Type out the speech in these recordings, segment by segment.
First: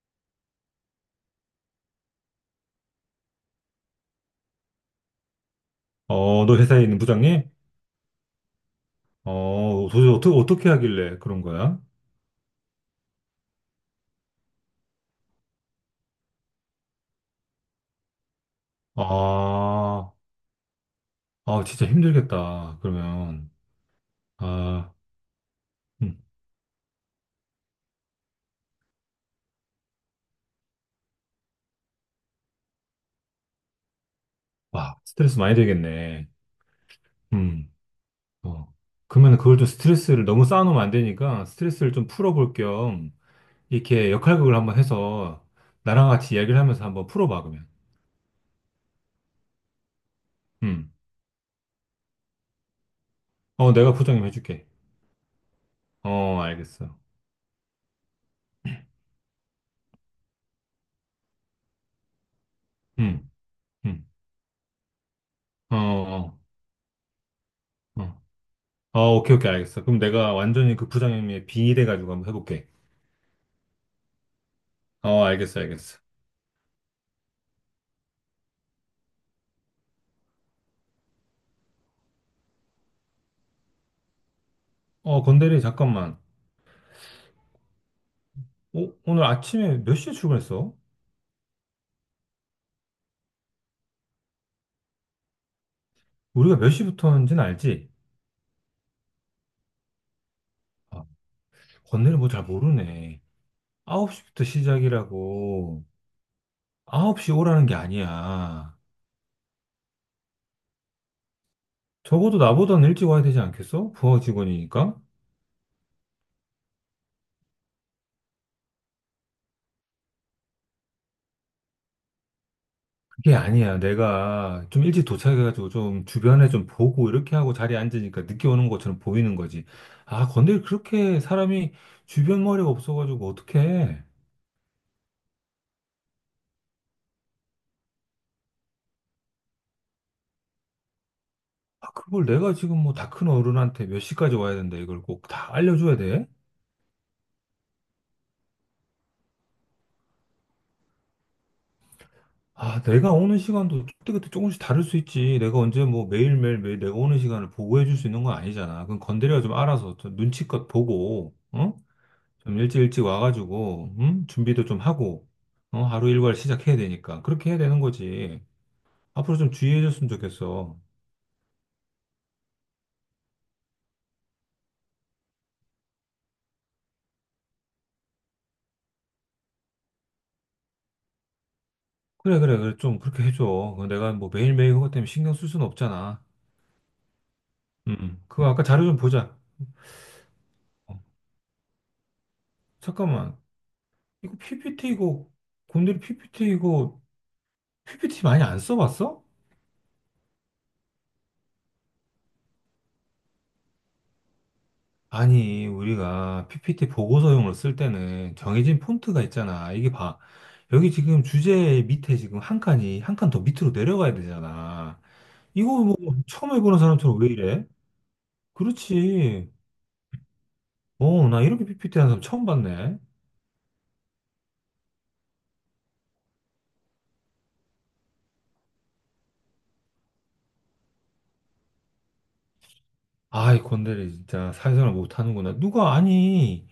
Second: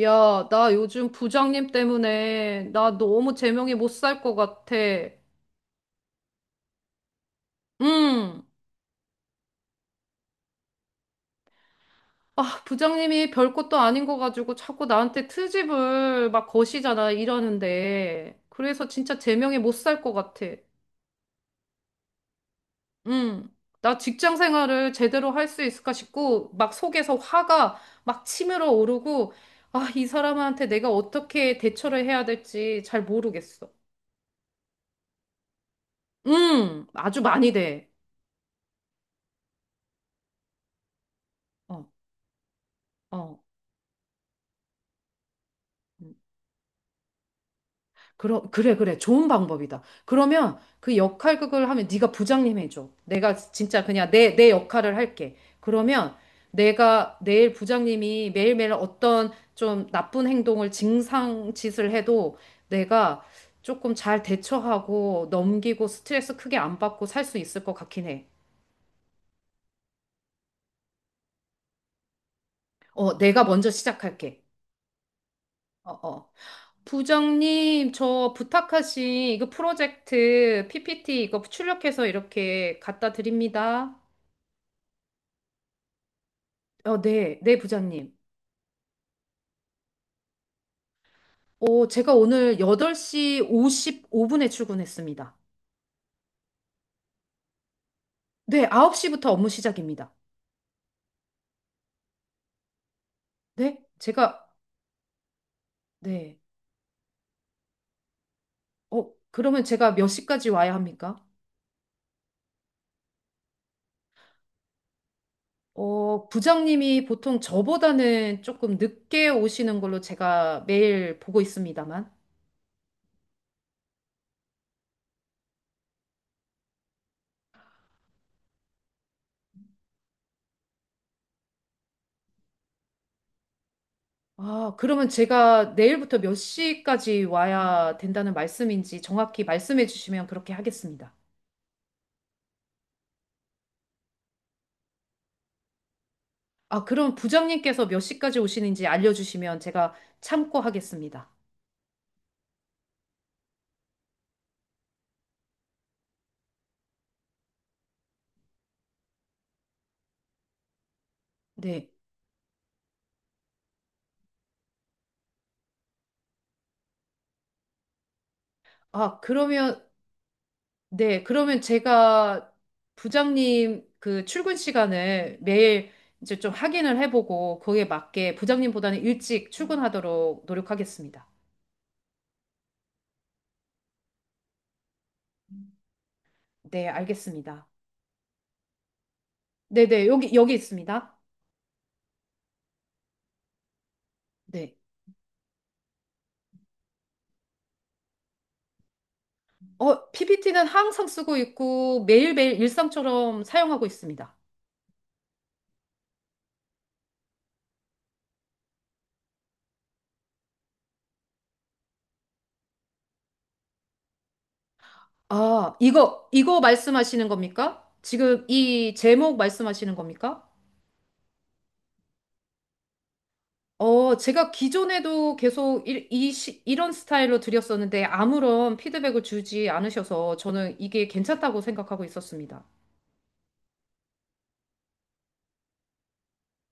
야, 나 요즘 부장님 때문에 나 너무 제명이 못 살 것 같아. 너 회사에 있는 부장님? 응. 도대체 어떻게 하길래 그런 거야? 아, 부장님이 별것도 아닌 거 가지고 자꾸 나한테 트집을 막 거시잖아, 이러는데. 그래서 진짜 제명이 못 살 것 아, 같아. 진짜 힘들겠다. 응. 그러면, 나 직장 생활을 아. 제대로 할 수 있을까 음. 싶고, 막 속에서 화가 막 치밀어 오르고, 아, 이 사람한테 내가 어떻게 대처를 해야 될지 잘 모르겠어. 와, 스트레스 많이 되겠네. 응, 아주 많이 음. 돼. 어. 그러면 그걸 좀 스트레스를 너무 쌓아놓으면 안 되니까 어, 스트레스를 좀 풀어볼 겸 어. 이렇게 역할극을 한번 해서 나랑 응. 같이 이야기를 하면서 한번 풀어봐, 그러면. 그래, 그래. 좋은 방법이다. 그러면 음, 그 역할극을 하면 네가 부장님 해줘. 내가 진짜 내가 그냥 부장님 내 해줄게. 역할을 할게. 그러면 알겠어. 내가 내일 부장님이 매일매일 어떤 좀 나쁜 행동을 증상 짓을 해도 내가 음. 조금 음. 잘 대처하고 어. 넘기고 스트레스 어. 크게 안 받고 살 수 있을 것 같긴 어. 해. 오케이, 오케이, 알겠어. 그럼 내가 완전히 그 부장님의 빙의돼가지고 한번 해볼게. 어, 내가 먼저 시작할게. 알겠어, 어, 알겠어. 어. 부장님, 저 부탁하신 이거 프로젝트 PPT 이거 출력해서 이렇게 갖다 드립니다. 건대리, 잠깐만. 어, 네, 네, 부장님. 오늘 아침에 몇 시에 출근했어? 어, 제가 오늘 8시 55분에 출근했습니다. 우리가 몇 시부터 하는지는 알지? 네, 9시부터 업무 시작입니다. 아, 건대리 뭐 잘 모르네. 네? 9시부터 제가, 시작이라고. 네. 9시 오라는 게 아니야. 어, 그러면 제가 몇 시까지 와야 합니까? 적어도 나보다는 일찍 와야 되지 않겠어? 부하 직원이니까? 어, 부장님이 보통 저보다는 조금 늦게 오시는 걸로 제가 매일 보고 있습니다만. 그게 아니야. 내가 좀 일찍 도착해가지고 좀 주변에 좀 보고 이렇게 하고 자리에 앉으니까 늦게 오는 것처럼 보이는 거지. 근데 그렇게 사람이 주변 머리가 없어가지고 어떡해. 아, 그러면 제가 내일부터 몇 시까지 와야 된다는 말씀인지 정확히 말씀해 주시면 그렇게 하겠습니다. 그걸 내가 지금 뭐 다 큰 어른한테 몇 시까지 와야 된다 이걸 꼭 다 알려줘야 돼? 아, 그럼 부장님께서 몇 시까지 오시는지 알려주시면 제가 참고하겠습니다. 내가 오는 시간도 그때그때 조금씩 다를 수 있지. 내가 언제 뭐 매일매일 매일 내가 오는 시간을 보고해 줄 수 있는 건 아니잖아. 그건 건드려 좀 알아서 좀 눈치껏 보고, 어? 네. 좀 일찍 일찍 와가지고, 음? 준비도 좀 하고, 어? 하루 일과를 시작해야 되니까. 그렇게 해야 되는 거지. 아, 앞으로 좀 그러면, 주의해줬으면 좋겠어. 네. 그러면 제가 부장님 그 출근 시간을 매일 이제 좀 확인을 해보고 거기에 맞게 부장님보다는 일찍 출근하도록 노력하겠습니다. 그래, 그래, 그래. 좀 그렇게 해줘. 내가 뭐 매일매일 그것 때문에 신경 쓸 수는 없잖아. 네, 알겠습니다. 그거 아까 자료 좀 보자. 네네, 여기 어, 있습니다. 잠깐만. 이거 네. PPT 이거, 곰돌이 PPT 이거, PPT 많이 안 써봤어? 어, PPT는 항상 쓰고 있고 매일매일 일상처럼 사용하고 있습니다. 아니, 우리가 PPT 보고서용으로 쓸 때는 정해진 폰트가 있잖아. 이게 봐. 여기 지금 주제 밑에 지금 한 칸이 한 칸 더 밑으로 내려가야 되잖아. 아, 이거 뭐 이거, 처음 이거 해보는 사람처럼 말씀하시는 왜 이래? 겁니까? 지금 이 제목 그렇지. 말씀하시는 겁니까? 나 이렇게 PPT 하는 사람 처음 봤네. 어, 제가 기존에도 계속 이런 스타일로 드렸었는데 아무런 피드백을 주지 않으셔서 저는 이게 괜찮다고 생각하고 있었습니다. 아이, 건달이 진짜 사회생활 못하는구나. 누가 아니.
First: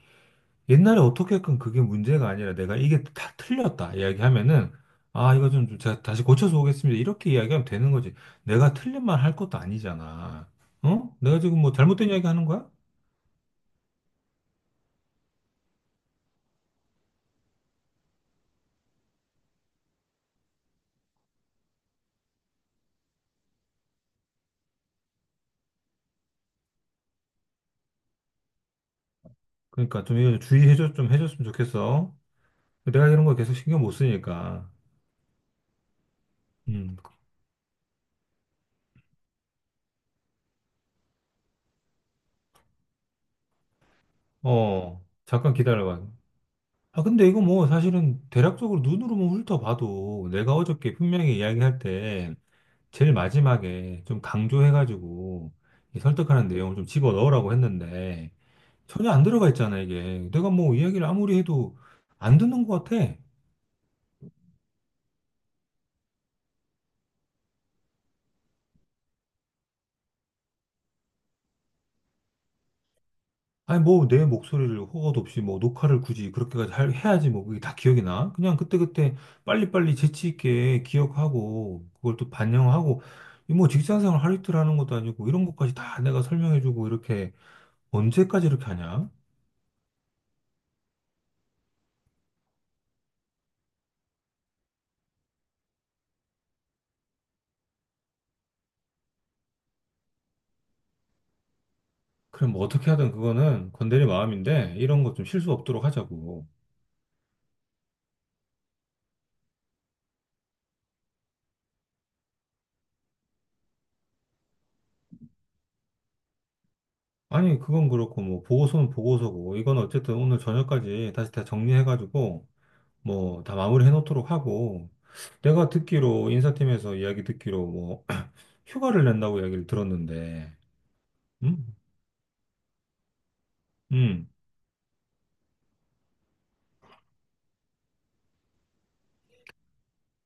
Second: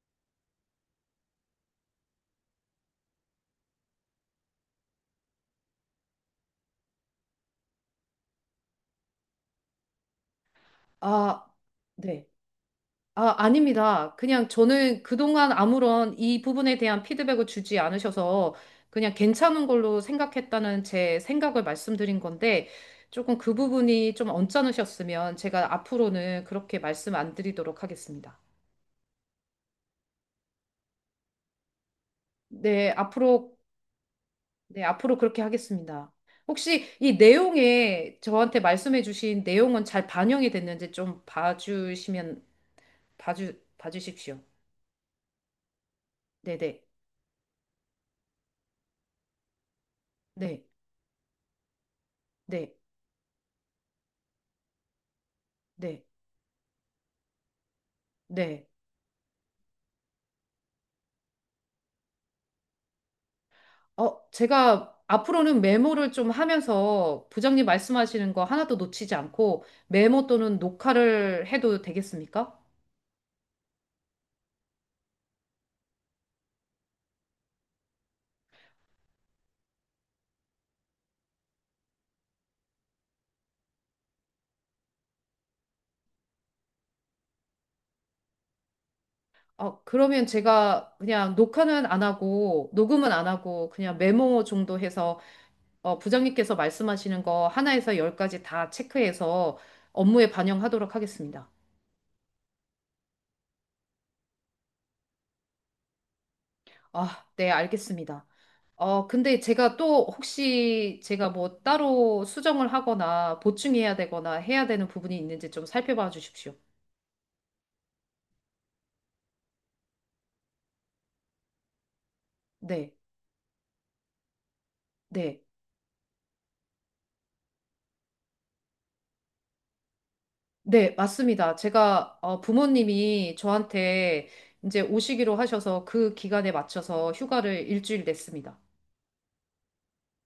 옛날에 어떻게든 그게 문제가 아니라 내가 이게 다 틀렸다 이야기하면은 아, 이거 좀 제가 다시 고쳐서 오겠습니다, 이렇게 이야기하면 되는 거지. 내가 틀린 말 할 것도 아니잖아. 어? 내가 아, 지금 뭐 잘못된 이야기 네. 하는 거야? 아, 아닙니다. 그냥 저는 그동안 아무런 이 부분에 대한 피드백을 주지 않으셔서 그냥 괜찮은 걸로 생각했다는 제 생각을 말씀드린 건데 조금 그 부분이 좀 언짢으셨으면 제가 앞으로는 그렇게 말씀 안 드리도록 하겠습니다. 그러니까 좀 이거 좀 주의해 줘, 좀 해줬으면 좋겠어. 네, 내가 이런 거 계속 앞으로, 신경 못 쓰니까. 네, 앞으로 그렇게 하겠습니다. 혹시 음. 이 내용에 저한테 말씀해 주신 내용은 잘 반영이 됐는지 좀 봐주시면, 봐주십시오. 잠깐 기다려봐. 네네, 근데 이거 뭐 사실은 대략적으로 눈으로만 훑어봐도 내가 네, 어저께 분명히 이야기할 때 네, 제일 마지막에 좀 강조해가지고 네, 이 네. 설득하는 내용을 좀 집어 넣으라고 했는데 네. 전혀 안 들어가 있잖아, 이게. 내가 뭐 이야기를 아무리 해도 안 듣는 것 같아. 어, 제가 앞으로는 메모를 좀 하면서 부장님 말씀하시는 거 하나도 놓치지 않고 메모 또는 녹화를 해도 되겠습니까? 아니, 뭐 내 목소리를 허가도 없이 뭐 녹화를 굳이 그렇게까지 해야지. 뭐 그게 다 기억이 나? 그냥 그때그때 빨리빨리 재치 있게 기억하고 그걸 또 반영하고 이뭐 직장생활 하루 이틀 하는 것도 아니고 이런 것까지 다 내가 설명해주고 이렇게 언제까지 이렇게 하냐? 어, 그러면 제가 그냥 녹화는 안 하고 녹음은 안 하고 그냥 메모 정도 해서 어, 부장님께서 말씀하시는 거 하나에서 열까지 다 체크해서 업무에 반영하도록 하겠습니다. 그럼 뭐 어떻게 하든 그거는 건드릴 마음인데 이런 거 좀 실수 없도록 하자고. 아, 네, 알겠습니다. 어, 근데 제가 또 혹시 제가 뭐 따로 수정을 하거나 보충해야 되거나 해야 되는 부분이 있는지 좀 살펴봐 주십시오. 아니, 그건 그렇고, 뭐, 보고서는 보고서고, 이건 어쨌든 오늘 저녁까지 다시 다 정리해가지고, 네, 뭐, 다 마무리 해놓도록 하고, 네, 내가 듣기로, 인사팀에서 이야기 듣기로, 뭐, 휴가를 낸다고 이야기를 들었는데, 네, 맞습니다. 음? 제가 어, 부모님이 저한테 음, 이제 오시기로 하셔서 그 기간에 맞춰서 휴가를 일주일 냈습니다.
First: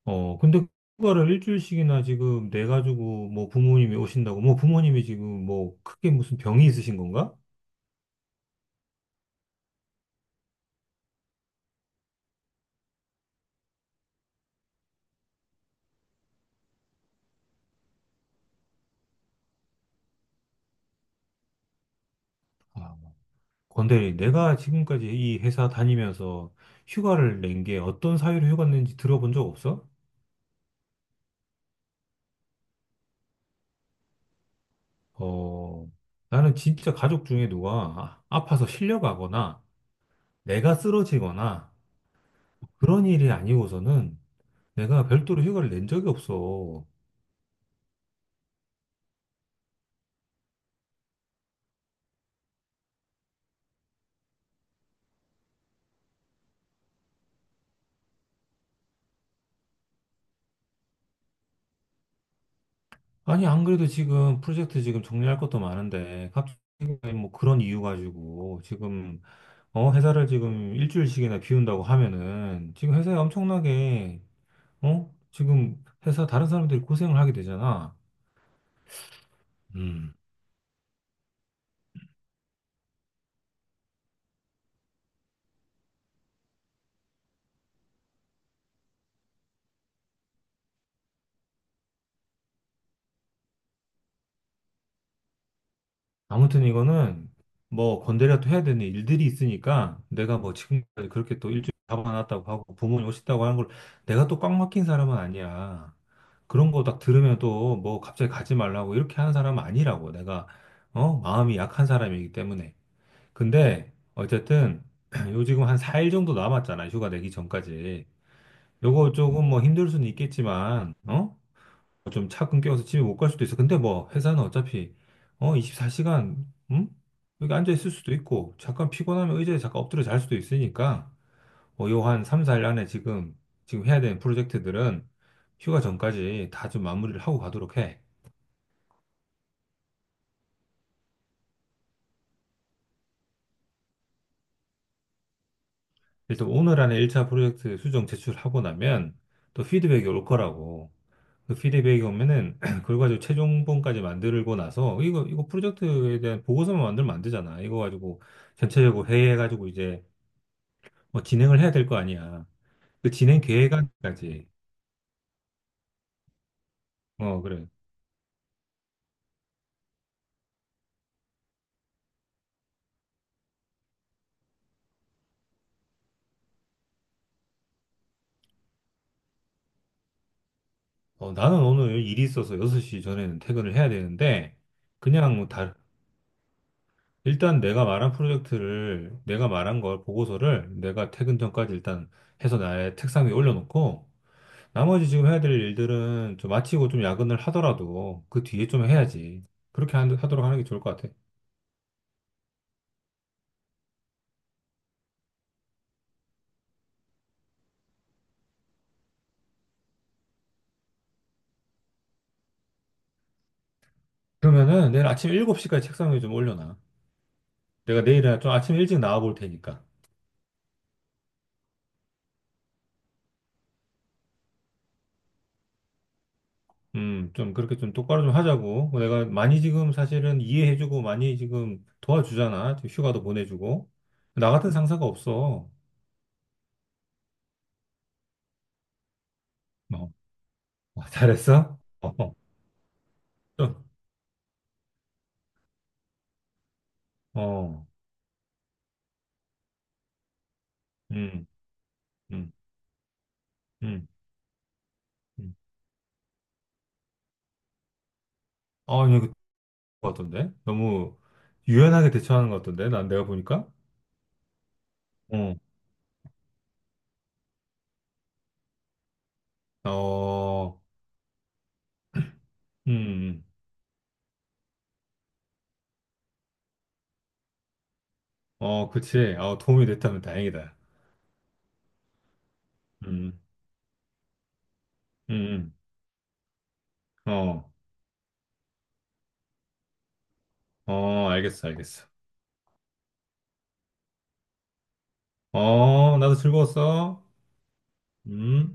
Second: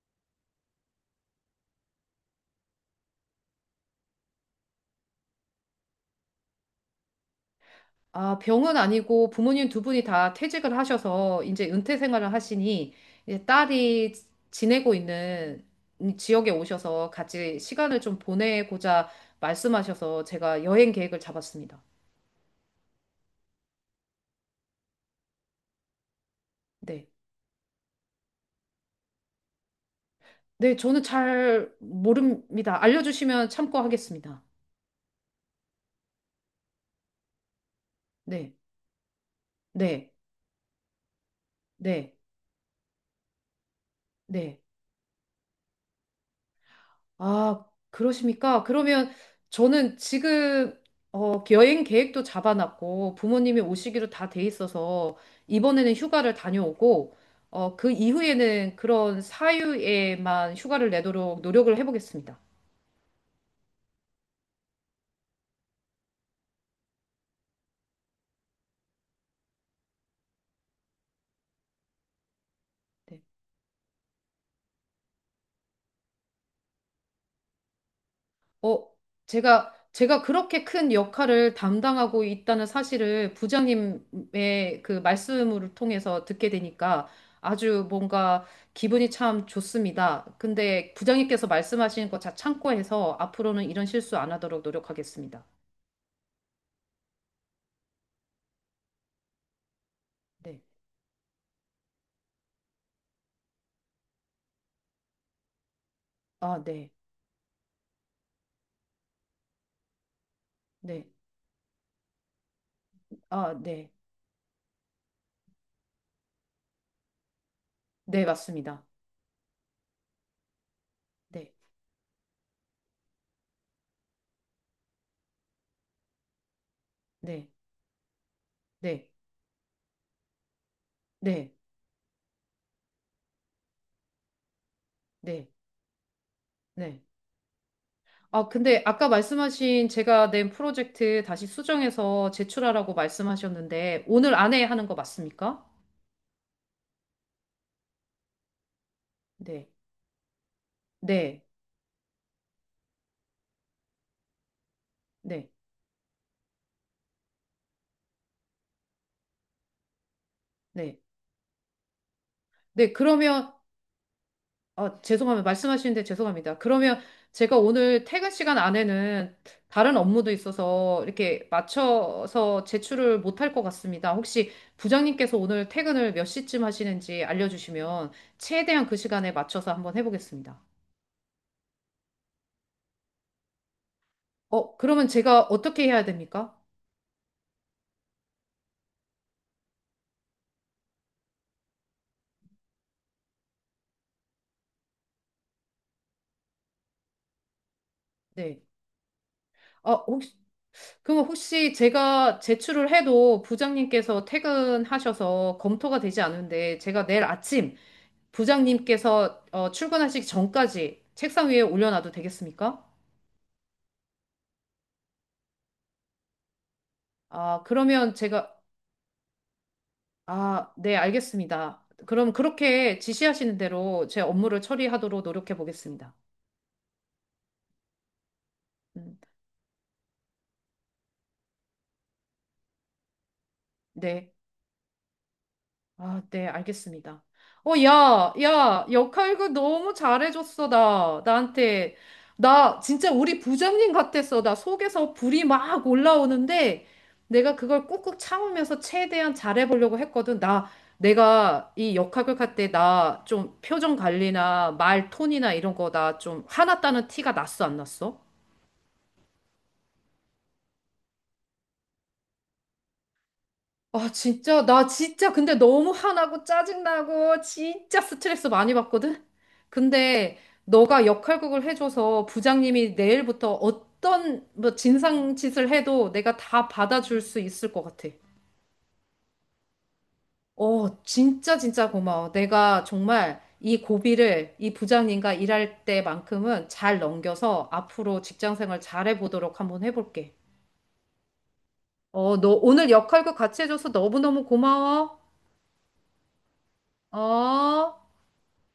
근데 휴가를 일주일씩이나 지금 내가지고, 뭐, 부모님이 오신다고, 뭐, 부모님이 지금 뭐, 크게 무슨 병이 있으신 건가? 아, 병은 아니고 부모님 두 분이 다 퇴직을 하셔서 이제 은퇴 생활을 하시니 이제 딸이 지내고 있는 이 지역에 오셔서 같이 시간을 좀 보내고자 말씀하셔서 제가 여행 계획을 잡았습니다. 아, 건대리, 내가 지금까지 이 회사 다니면서 네. 휴가를 낸 게 어떤 사유로 휴가 낸지 들어본 적 없어? 네, 저는 잘 모릅니다. 알려주시면 참고하겠습니다. 어, 나는 진짜 가족 중에 누가 아- 네. 아파서 실려가거나 네. 내가 쓰러지거나 네. 그런 일이 아니고서는 네. 내가 별도로 휴가를 낸 적이 없어. 아, 그러십니까? 그러면 저는 지금 어, 여행 계획도 잡아놨고 부모님이 오시기로 다 돼 있어서 이번에는 휴가를 다녀오고 어, 그 이후에는 그런 사유에만 휴가를 내도록 노력을 해보겠습니다. 아니, 안 그래도 지금 프로젝트 지금 정리할 것도 많은데 갑자기 뭐 그런 이유 가지고 지금 회사를 지금 일주일씩이나 비운다고 하면은 지금 회사에 네. 엄청나게 어? 지금 회사 다른 사람들이 고생을 하게 되잖아. 어, 제가, 음. 제가 그렇게 큰 역할을 담당하고 있다는 사실을 부장님의 그 말씀을 통해서 듣게 되니까 아주 뭔가 기분이 참 좋습니다. 근데 부장님께서 말씀하신 거 다 참고해서 앞으로는 이런 실수 안 하도록 노력하겠습니다. 아무튼 이거는 뭐 건드려도 해야 되는 일들이 있으니까 내가 뭐 네. 지금까지 그렇게 또 일주일 잡아놨다고 하고 부모님 오셨다고 하는 걸 내가 또 꽉 막힌 사람은 아니야. 아, 그런 거 네. 딱 들으면 또 뭐 갑자기 가지 말라고 이렇게 하는 사람은 아니라고. 내가 네. 어? 마음이 약한 사람이기 때문에. 아, 네. 근데 어쨌든 요 지금 한 4일 정도 남았잖아. 휴가 내기 전까지. 네, 맞습니다. 요거 조금 뭐 힘들 수는 있겠지만 어? 네. 좀 차 끊겨서 집에 못 갈 수도 있어. 근데 뭐 회사는 어차피 24시간, 응? 네. 여기 앉아 있을 수도 있고 잠깐 네. 피곤하면 의자에 잠깐 엎드려 잘 수도 있으니까 네. 요한 3, 4일 안에 지금 해야 되는 프로젝트들은 네. 휴가 전까지 다 좀 네. 마무리를 하고 가도록 해. 아, 근데 아까 말씀하신 제가 낸 프로젝트 다시 수정해서 제출하라고 말씀하셨는데, 오늘 안에 하는 거 맞습니까? 일단 오늘 안에 1차 프로젝트 수정 제출하고 나면 또 네. 피드백이 올 거라고. 네. 그 피드백이 오면은 그걸 가지고 최종본까지 만들고 나서 이거 네. 프로젝트에 대한 보고서만 만들면 안 되잖아. 이거 가지고 전체적으로 회의해가지고 이제 네. 뭐 진행을 해야 될 거 아니야. 네. 그 진행 그러면, 계획안까지. 아, 죄송합니다. 말씀하시는데 죄송합니다. 그러면 제가 그래. 오늘 퇴근 시간 안에는 다른 업무도 있어서 이렇게 맞춰서 제출을 못할 것 같습니다. 혹시 부장님께서 오늘 퇴근을 몇 시쯤 하시는지 알려주시면 최대한 그 시간에 맞춰서 한번 해보겠습니다. 나는 오늘 일이 있어서 6시 전에는 퇴근을 해야 되는데, 어, 그러면 그냥 제가 뭐 다, 어떻게 해야 됩니까? 일단 내가 말한 프로젝트를, 내가 말한 걸, 보고서를 내가 퇴근 전까지 일단 해서 나의 책상 위에 올려놓고, 나머지 지금 해야 될 일들은 좀 마치고 좀 야근을 하더라도 그 네. 뒤에 좀 해야지. 어, 그렇게 하- 혹시, 하도록 하는 게 좋을 것 같아. 그럼 혹시 제가 제출을 해도 부장님께서 퇴근하셔서 검토가 되지 않은데 제가 내일 아침 부장님께서 어, 출근하시기 전까지 책상 위에 올려놔도 되겠습니까? 그러면은 내일 아침 7시까지 책상 위에 좀 올려놔. 아, 내가 그러면 내일은 좀 제가, 아침 일찍 나와 볼 테니까. 아, 네, 알겠습니다. 그럼 그렇게 지시하시는 대로 제 업무를 처리하도록 노력해 보겠습니다. 좀 그렇게 좀 똑바로 좀 하자고. 음, 내가 많이 지금 사실은 이해해주고 많이 지금 도와주잖아. 지금 휴가도 보내주고. 네. 나 같은 상사가 없어. 아, 네, 알겠습니다. 어, 야, 야, 역할극 너무 어, 잘해줬어, 어, 나. 잘했어? 나한테. 어, 어, 나 진짜 우리 좀, 부장님 같았어. 나 속에서 불이 막 올라오는데 내가 그걸 어, 꾹꾹 참으면서 최대한 잘해보려고 했거든. 나, 음, 내가 이 역할극 음, 할 때 나 좀 표정 음, 관리나 말 톤이나 음. 이런 거 나 좀 화났다는 티가 났어, 안 났어? 이거 같던데? 너무 유연하게 대처하는 것 같던데? 난 내가 보니까? 아, 진짜, 나 진짜 근데 어, 너무 화나고 짜증나고 진짜 스트레스 많이 받거든? 근데 어, 너가 역할극을 해줘서 음, 부장님이 음. 내일부터 어떤 뭐 진상짓을 해도 내가 다 받아줄 수 있을 것 같아. 그치. 도움이 됐다면 다행이다. 어, 진짜 진짜 고마워. 내가 음, 정말 이 고비를 이 부장님과 음, 일할 때만큼은 잘 넘겨서 어, 앞으로 직장 생활 잘해 보도록 한번 해볼게. 어, 알겠어, 알겠어. 어, 너 오늘 역할극 같이 해줘서 너무너무 고마워. 나도 즐거웠어. 어. 음.